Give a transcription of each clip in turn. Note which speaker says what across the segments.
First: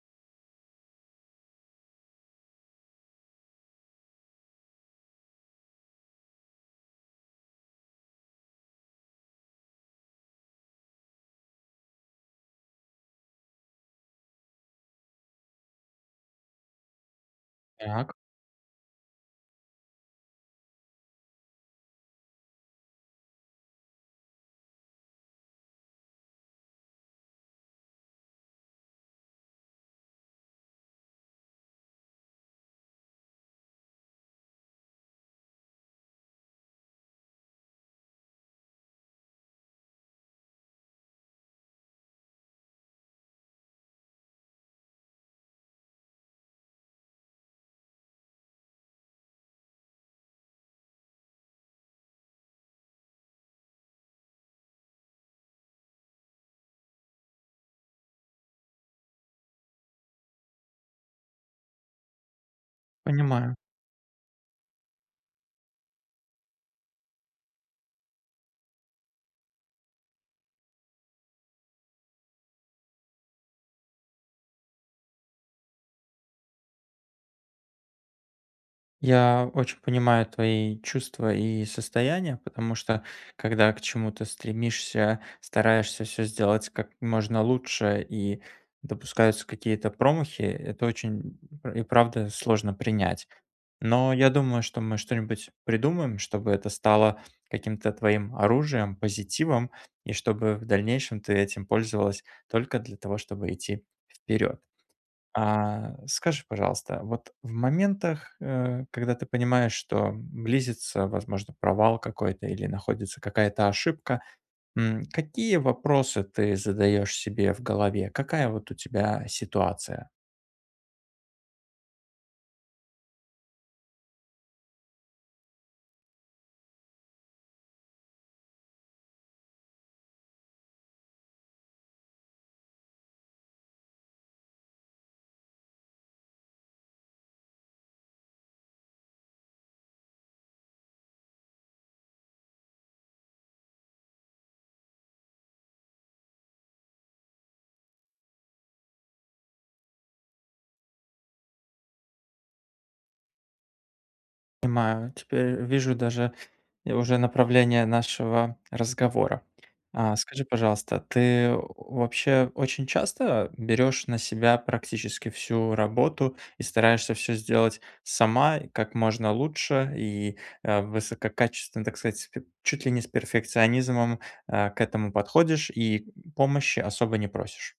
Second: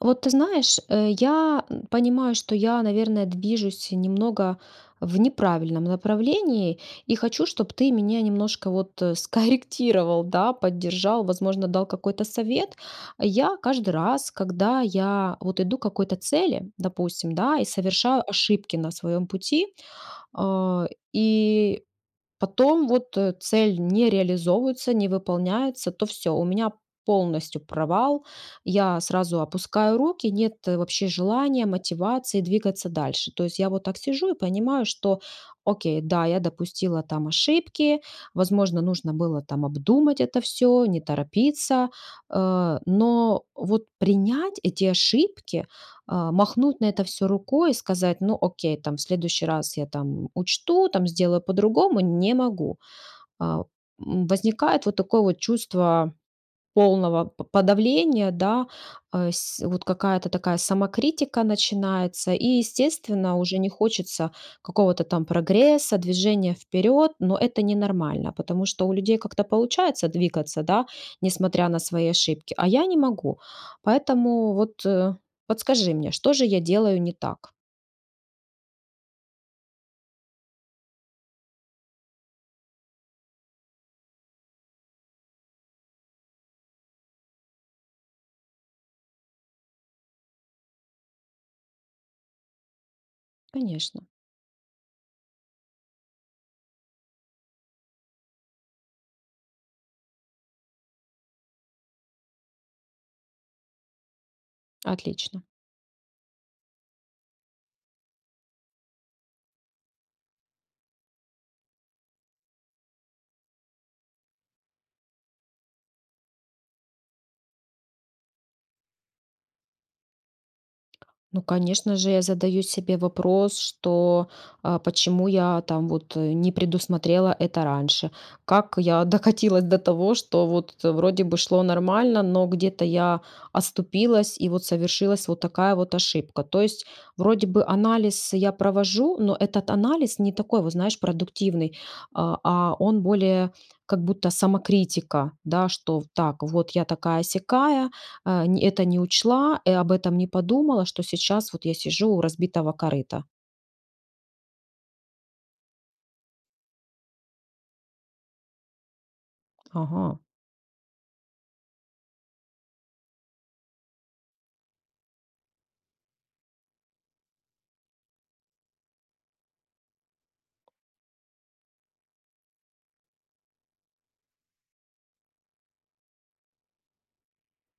Speaker 1: А вот, ты знаешь, э, я понимаю, что я, наверное, движусь, э, немного в неправильном направлении и хочу, чтобы ты мене немножко вот скорректировал, да, поддержал, возможно, дал какой-то совет. Я каждый раз, когда я вот иду к какой-то цели, допустим, да, и
Speaker 2: Так.
Speaker 1: совершаю ошибки на своем пути. А, и потом, вот, цель не реализовывается, не выполняется, то всё. У меня полностью провал я сразу опускаю руки, нет вообще желания, мотивации двигаться дальше. То есть я вот так сижу и, понимаю, что: "Окей, да, я допустила там ошибки, возможно, нужно было, там, обдумать это всё, не торопиться". Э, но, вот, принять эти ошибки, а, махнуть на это всё рукой и сказать: "Ну, окей, там, в следующий раз я, там, учту, там, сделаю по-другому"- не могу. Э, м, возникает вот такое вот чувство полного по подавления, да. Э, с вот, какая-то такая самокритика начинается и, естественно,
Speaker 2: Понимаю.
Speaker 1: уже не хочется какого-то там прогресса, движения вперед. Но это ненормально, потому что у людей как-то получается двигаться, да, несмотря на свои ошибки, а я не могу. Поэтому, вот, подскажи мне, что же я делаю не так?
Speaker 2: Я очень понимаю твои чувства и состояния. Потому, что когда к чему-то стремишься, стараешься всё сделать как можно лучше, и допускаются какие-то промахи, э, это очень, пр и правда, сложно принять.
Speaker 1: Конечно!
Speaker 2: Но я думаю, что мы что-нибудь придумаем, чтобы это стало каким-то твоим оружием, позитивом. И чтобы в дальнейшем ты этим пользовалась только для того, чтобы идти вперед.
Speaker 1: Отлично.
Speaker 2: А, скажи, пожалуйста, вот в моментах, э, когда ты понимаешь, что близится, возможно, провал какой-то или находится какая-то ошибка, м, какие вопросы ты задаешь себе в голове? Какая вот у тебя ситуация?
Speaker 1: Ну, конечно же, я задаю себе вопрос, что, э, почему я там вот, э, не предусмотрела это раньше? Как я докатилась до того, что, вот, вроде бы шло нормально, но где-то я оступилась, и вот совершилась, вот такая вот ошибка? То есть вроде бы анализ я провожу, но этот анализ не такой, вот, знаешь, продуктивный, а а он более, как будто самокритика. Да, что, в так, вот я такая-сякая, э, нь это не учла, и об этом не подумала, что сейчас вот я сижу у разбитого корыта.
Speaker 2: Понимаю, теперь вижу даже и уже направление нашего разговора. Э,
Speaker 1: Ага.
Speaker 2: скажи, пожалуйста, ты вообще очень часто берёшь на себя практически всю работу и стараешься всё сделать сама и как можно лучше, и, э, высококачественно, так сказать, чуть ли не с перфекционизмом, э, к этому подходишь и помощи особо не просишь?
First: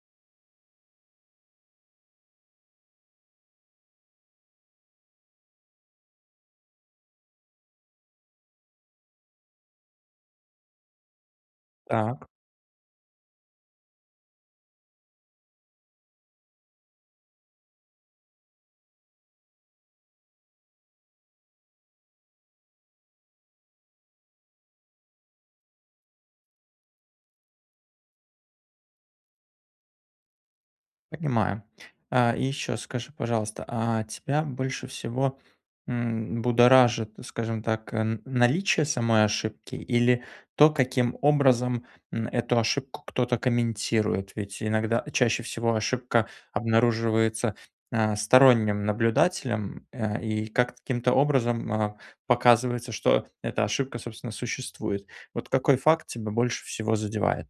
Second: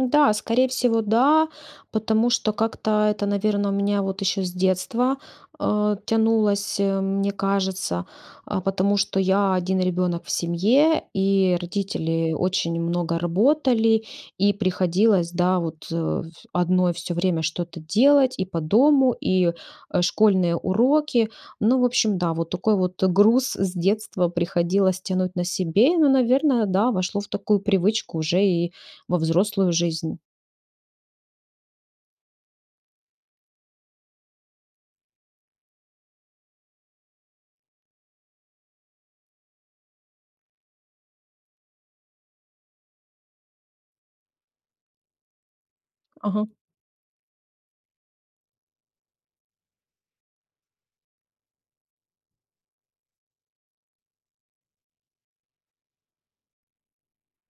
Speaker 1: Ну да, скорее всего, да, потому что как-то это, наверное, у меня вот еще с детства, э, тянулось, мне кажется, э, потому что я один ребенок в семье. И
Speaker 2: Так.
Speaker 1: родители очень много работали и приходилось, да, вот, э, одной всё время что-то делать и по дому, и, э, школьные уроки. Ну, в общем, да, вот такой вот груз с детства приходилось тянуть на себе, но, наверное, да, вошло в такую привычку уже и во взрослую жизнь.
Speaker 2: Понимаю. Э, и ещё скажи, пожалуйста, а тебя больше всего, м, будоражит, скажем так, м, наличие самой ошибки или то, каким образом, м, эту ошибку кто-то комментирует? Ведь иногда чаще всего ошибка
Speaker 1: Ага.
Speaker 2: обнаруживается, а, сторонним наблюдателем, э, и как-то, каким-то образом, а, показывается, что эта ошибка, собственно, существует. Вот какой факт тебя больше всего задевает?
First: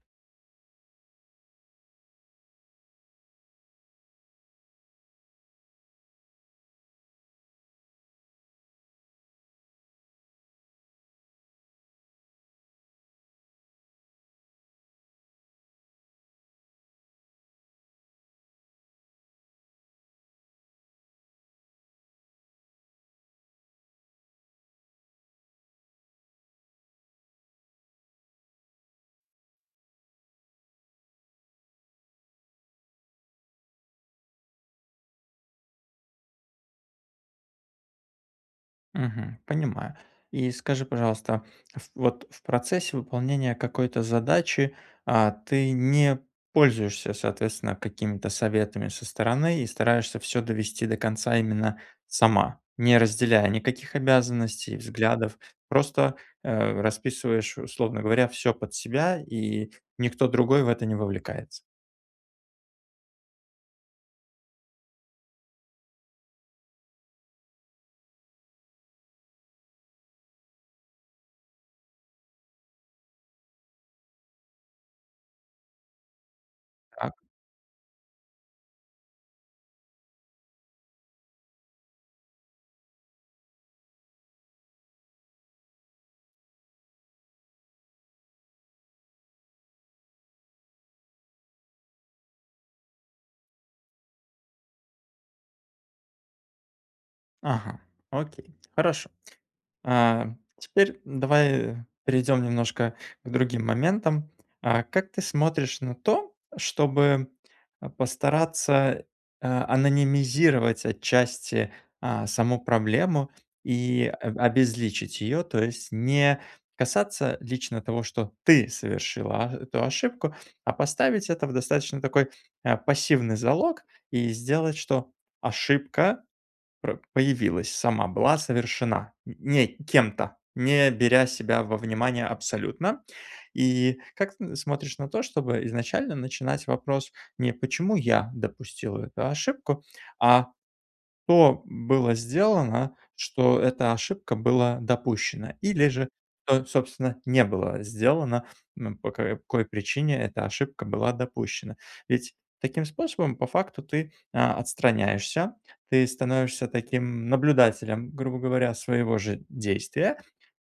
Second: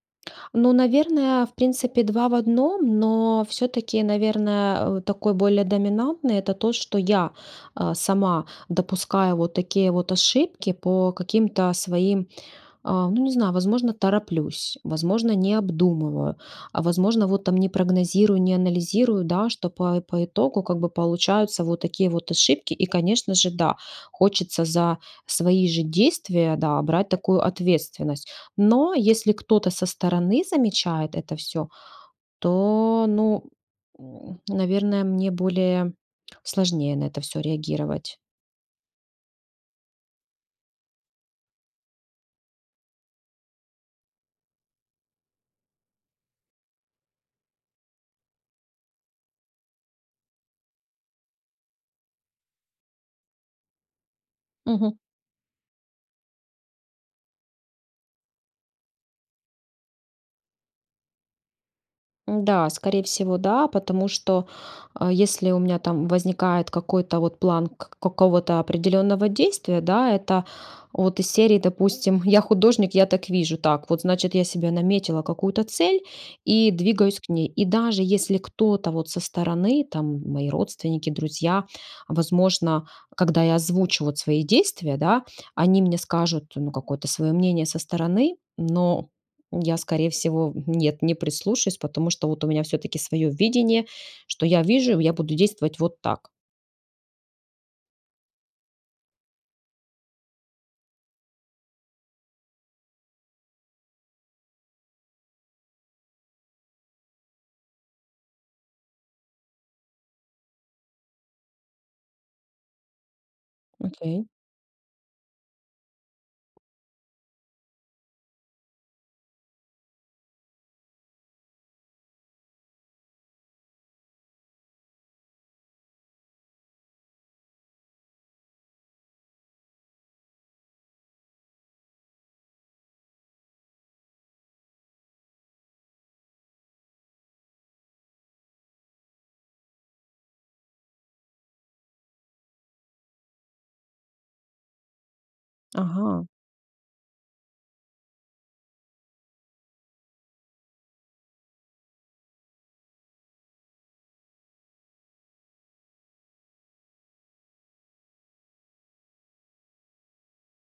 Speaker 1: Ну, наверное, в принципе 2 в 1. Но всё-таки, наверное, э, такой более доминантный- это то, что я, э, сама допускаю вот такие вот ошибки по каким-то своим, э, ну, не знаю, возможно, тороплюсь, возможно, не обдумываю, а возможно, вот там не прогнозирую, не анализирую, да, что по по итогу как бы получаются вот такие вот ошибки. И, конечно же, да, хочется за свои же действия, да, брать такую ответственность. Но если кто-то со стороны замечает это всё, то, ну, м, наверное, мне более сложнее на это всё реагировать.
Speaker 2: Мгм. Понимаю. И скажи, пожалуйста, ф вот в процессе выполнения какой-то задачи, а, ты не пользуешься, соответственно, какими-то советами со стороны и стараешься всё довести до конца именно сама, не разделяя никаких обязанностей,
Speaker 1: Мгм.
Speaker 2: взглядов, просто, э, расписываешь, условно говоря, всё под себя, и никто другой в это не вовлекается?
Speaker 1: Да, скорее всего да, потому что, э, если у меня там возникает какой-то вот план к какого-то определенного действия, да, это вот из серии, допустим, "я художник, я так вижу", так вот, значит, я себе наметила какую-то цель и
Speaker 2: Так.
Speaker 1: двигаюсь к ней. И даже если кто-то вот со стороны, там, мои родственники, друзья, возможно, когда я озвучу вот свои действия, да, они мне скажут ну какое-то свое мнение со стороны, но я, скорее всего, нет, не прислушаюсь, потому что вот у меня всё-таки свое видение, что я вижу. Я буду действовать вот так.
Speaker 2: Ага. Окей. Хорошо. А, теперь давай перейдем немножко к другим моментам, а как ты смотришь на то, чтобы, э, постараться, э, анонимизировать отчасти, а, саму проблему, и
Speaker 1: Окей.
Speaker 2: аб обезличить ее, то есть не касаться лично того, что ты совершила а эту ошибку, а поставить это в, достаточно, такой, э, пассивный залог, и сделать, что ошибка пр появилась сама, была совершена н не кем-то, не беря себя во внимание абсолютно, и как тн смотришь на то, чтобы изначально начинать вопрос не: "Почему я допустила эту ошибку?", а: "Что было сделано, что эта ошибка была допущена или же
Speaker 1: Ага.
Speaker 2: со собственно не было сделано, н по какой причине эта ошибка была допущена?". Ведь таким способом по факту ты, а, отстраняешься. Ты становишься таким наблюдателем, грубо говоря, своего же действия,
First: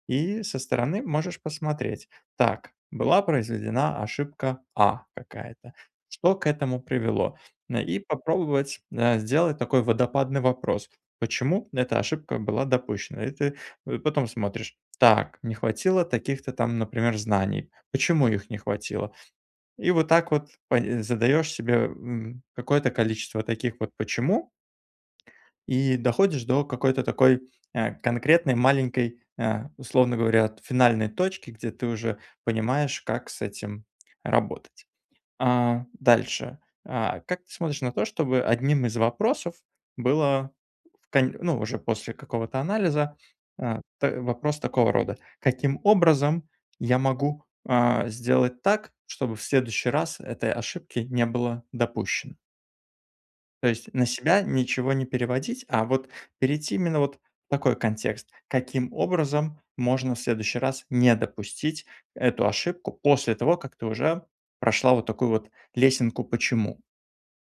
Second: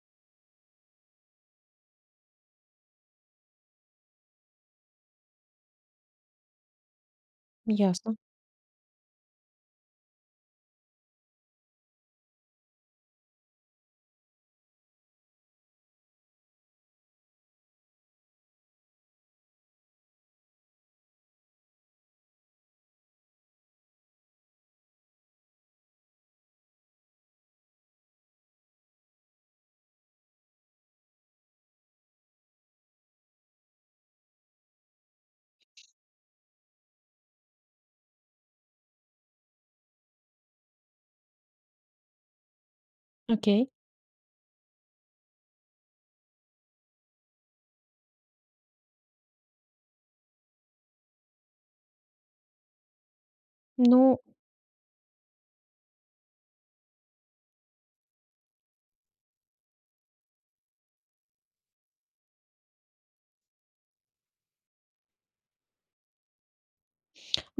Speaker 2: и со стороны можешь посмотреть: "Так, была произведена ошибка "А" какая-то. Что к этому привело?" Э, и
Speaker 1: Ясно.
Speaker 2: попробовать, э, сделать такой "водопадный" вопрос: "Почему эта ошибка была допущена?" И ты, э, потом смотришь: "Так, не хватило таких-то там, например, знаний. Почему их не хватило?" И вот так вот пн задаешь себе, м, какое-то количество таких вот "почему" и доходишь до какой-то такой, э, конкретной маленькой, э, условно говоря, от, финальной точки, где ты уже понимаешь, как с этим работать. А, дальше, а, как ты смотришь на то, чтобы одним из вопросов было в конь ну, уже после какого-то анализа,
Speaker 1: Окей.
Speaker 2: э, т вопрос такого рода: "Каким образом я могу, а, сделать так, чтобы в следующий раз этой ошибки не было допущено?" То есть на
Speaker 1: Ну
Speaker 2: себя ничего не переводить, а вот перейти именно вот в такой контекст: "Каким образом можно в следующий раз не допустить эту ошибку после того, как ты уже прошла вот такую вот лесенку 'почему'".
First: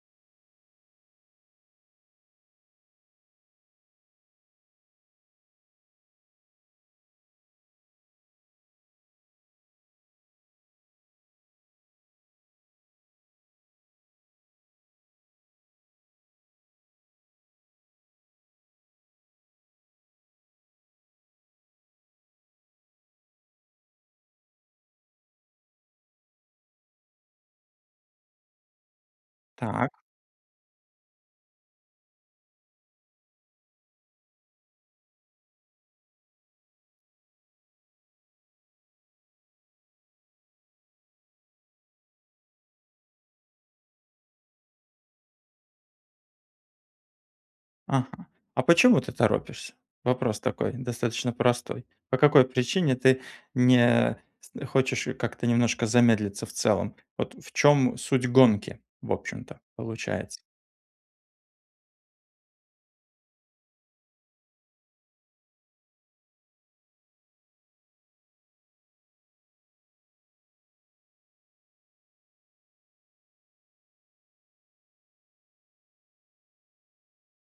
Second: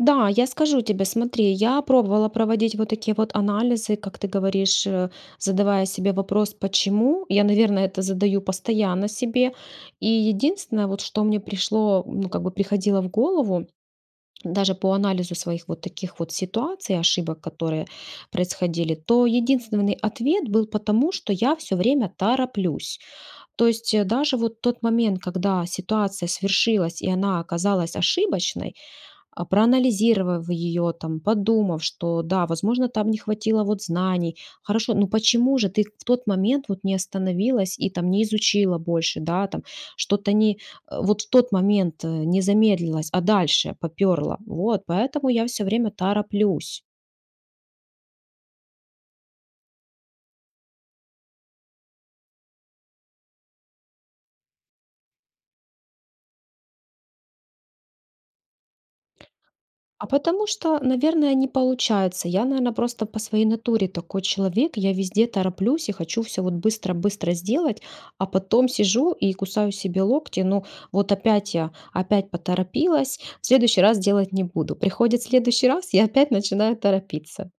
Speaker 1: Да, я скажу тебе. Смотри, я пробовала проводить вот такие вот анализы, как ты говоришь, э, задавая себе вопрос "почему?". Я, наверно, это задаю постоянно себе. И единственное, вот, что мне пришло ну, как бы приходило в голову, даже по анализу своих вот таких вот ситуаций, ошибок, которые происходили,- то единственный ответ был: "Потому что я всё время тороплюсь". То есть даже вот тот момент, когда ситуация свершилась, и она оказалась ошибочной, а,
Speaker 2: Так.
Speaker 1: проанализировав её, там, подумав, что, да, возможно, там не хватило вот знаний. Хорошо, но почему же ты в тот момент вот не остановилась и, там, не изучила больше, да, там? Что-то не э, вот в тот момент, э, не замедлилось, а дальше попёрло. Вот, поэтому я всё время тороплюсь.
Speaker 2: Ага. А почему ты торопишься? Вопрос такой, достаточно простой. По какой причине ты с не хочешь как-то немножко замедлиться в целом? Вот в чём суть гонки, в общем-то,
Speaker 1: А
Speaker 2: получается?
Speaker 1: потому что, наверное, не получается. Я, наверное, просто по своей натуре такой человек: я везде тороплюсь и хочу всё вот быстро-быстро сделать, а потом сижу и кусаю себе локти. Ну, вот опять я, опять поторопилась, в следующий раз делать не буду. Приходит следующий раз, я опять начинаю торопиться.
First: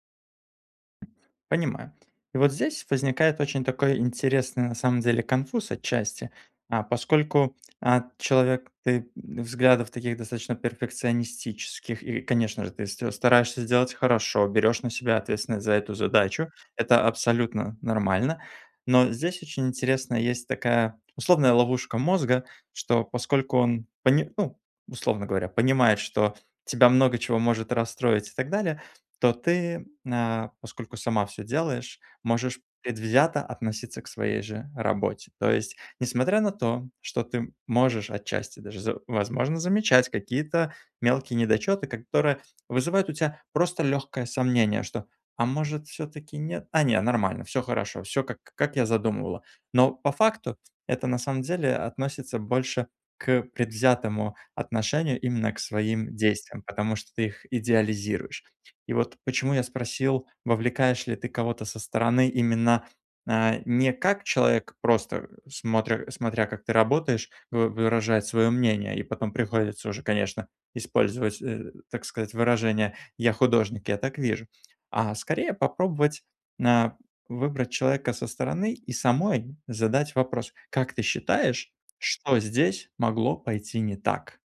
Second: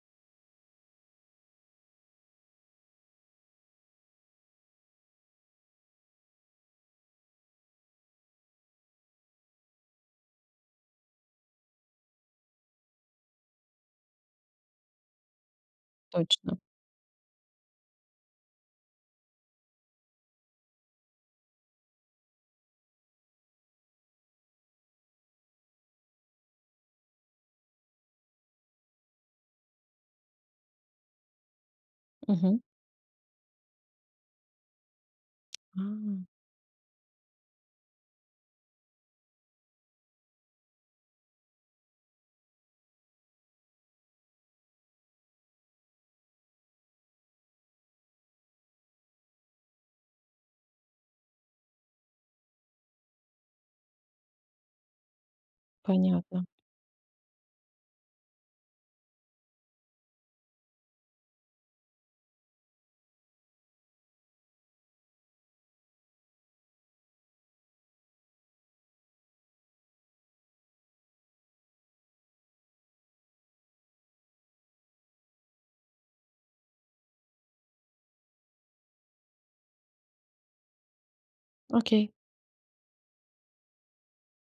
Speaker 2: Понимаю. И вот здесь возникает очень такой интересный, на самом деле, конфуз отчасти. А, поскольку, а, человек ты в взглядов таких достаточно перфекционистических, и, конечно же, ты ст стараешься сделать хорошо, берёшь на себя ответственность за эту задачу-
Speaker 1: Точно.
Speaker 2: это абсолютно нормально. Но здесь очень интересная есть такая условная ловушка мозга, что, поскольку он пони ну, условно говоря, понимает, что тебя много чего может расстроить и так далее, то ты, на, поскольку сама всё делаешь,
Speaker 1: Мгм.
Speaker 2: можешь предвзято относиться к своей же работе. То есть,
Speaker 1: А.
Speaker 2: несмотря на то, что ты можешь отчасти даже, з возможно, замечать какие-то мелкие недочёты, которые вызывают у тя просто лёгкое сомнение, что: "А может, всё-таки нет? А, не, нормально, всё хорошо, всё как как я задумывала". Но по факту это на самом деле относится больше к предвзятому отношению именно к своим
Speaker 1: Понятно.
Speaker 2: действиям, потому что ты их идеализируешь. И вот почему я спросил, вовлекаешь ли ты кого-то со стороны именно, э, не как человек, просто смотря смотря, как ты работаешь, вы выражает свое мнение, и потом приходится уже, конечно, использовать, э, так сказать, выражение "я художник, я так вижу", а скорее попробовать, на выбрать человека со стороны и самой задать вопрос: "Как ты считаешь,
Speaker 1: Окей.
Speaker 2: что здесь могло пойти не так?"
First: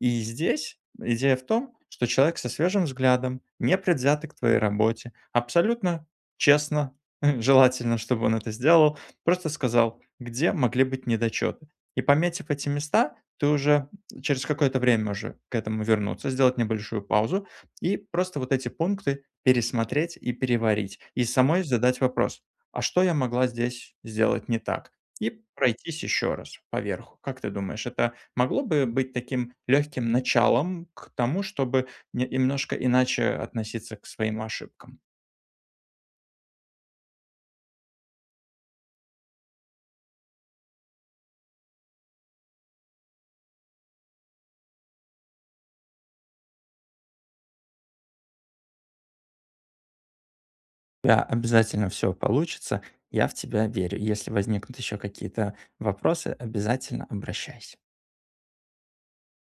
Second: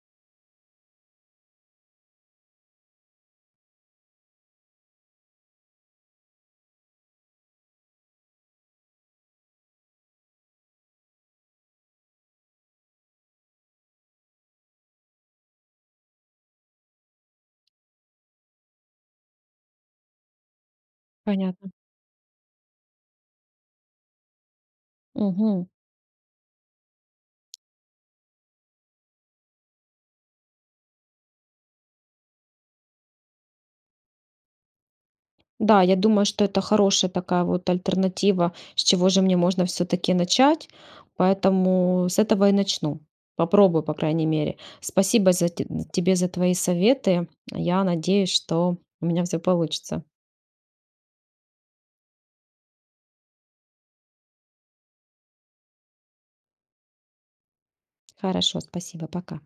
Speaker 2: И здесь идея в том, что человек со свежим взглядом, непредвзято к твоей работе, абсолютно честно, желательно, чтобы он это сделал, просто сказал, где могли быть недочёты. И, пометив эти места, ты уже через какое-то время уже к этому вернуться, сделать небольшую паузу. И просто вот эти пункты пересмотреть и переварить, и самой
Speaker 1: Понятно.
Speaker 2: задать вопрос: "А что я могла здесь сделать не так?" И
Speaker 1: Мгм.
Speaker 2: пройтись еще раз поверху. Как ты думаешь, это могло бы быть таким легким началом к тому, чтобы не немножко иначе относиться к своим ошибкам?
Speaker 1: Да, я думаю, что это хорошая такая вот альтернатива, с чего же мне можно всё-таки начать. Поэтому с этого и начну, попробую, по крайней мере. Спасибо за те тебе за твои советы. Я надеюсь, что у меня всё получится.
Speaker 2: Бя обязательно всё получится, я в тебя верю. Если возникнут еще какие-то вопросы, обязательно обращайся.
Speaker 1: Хорошо, спасибо. Пока.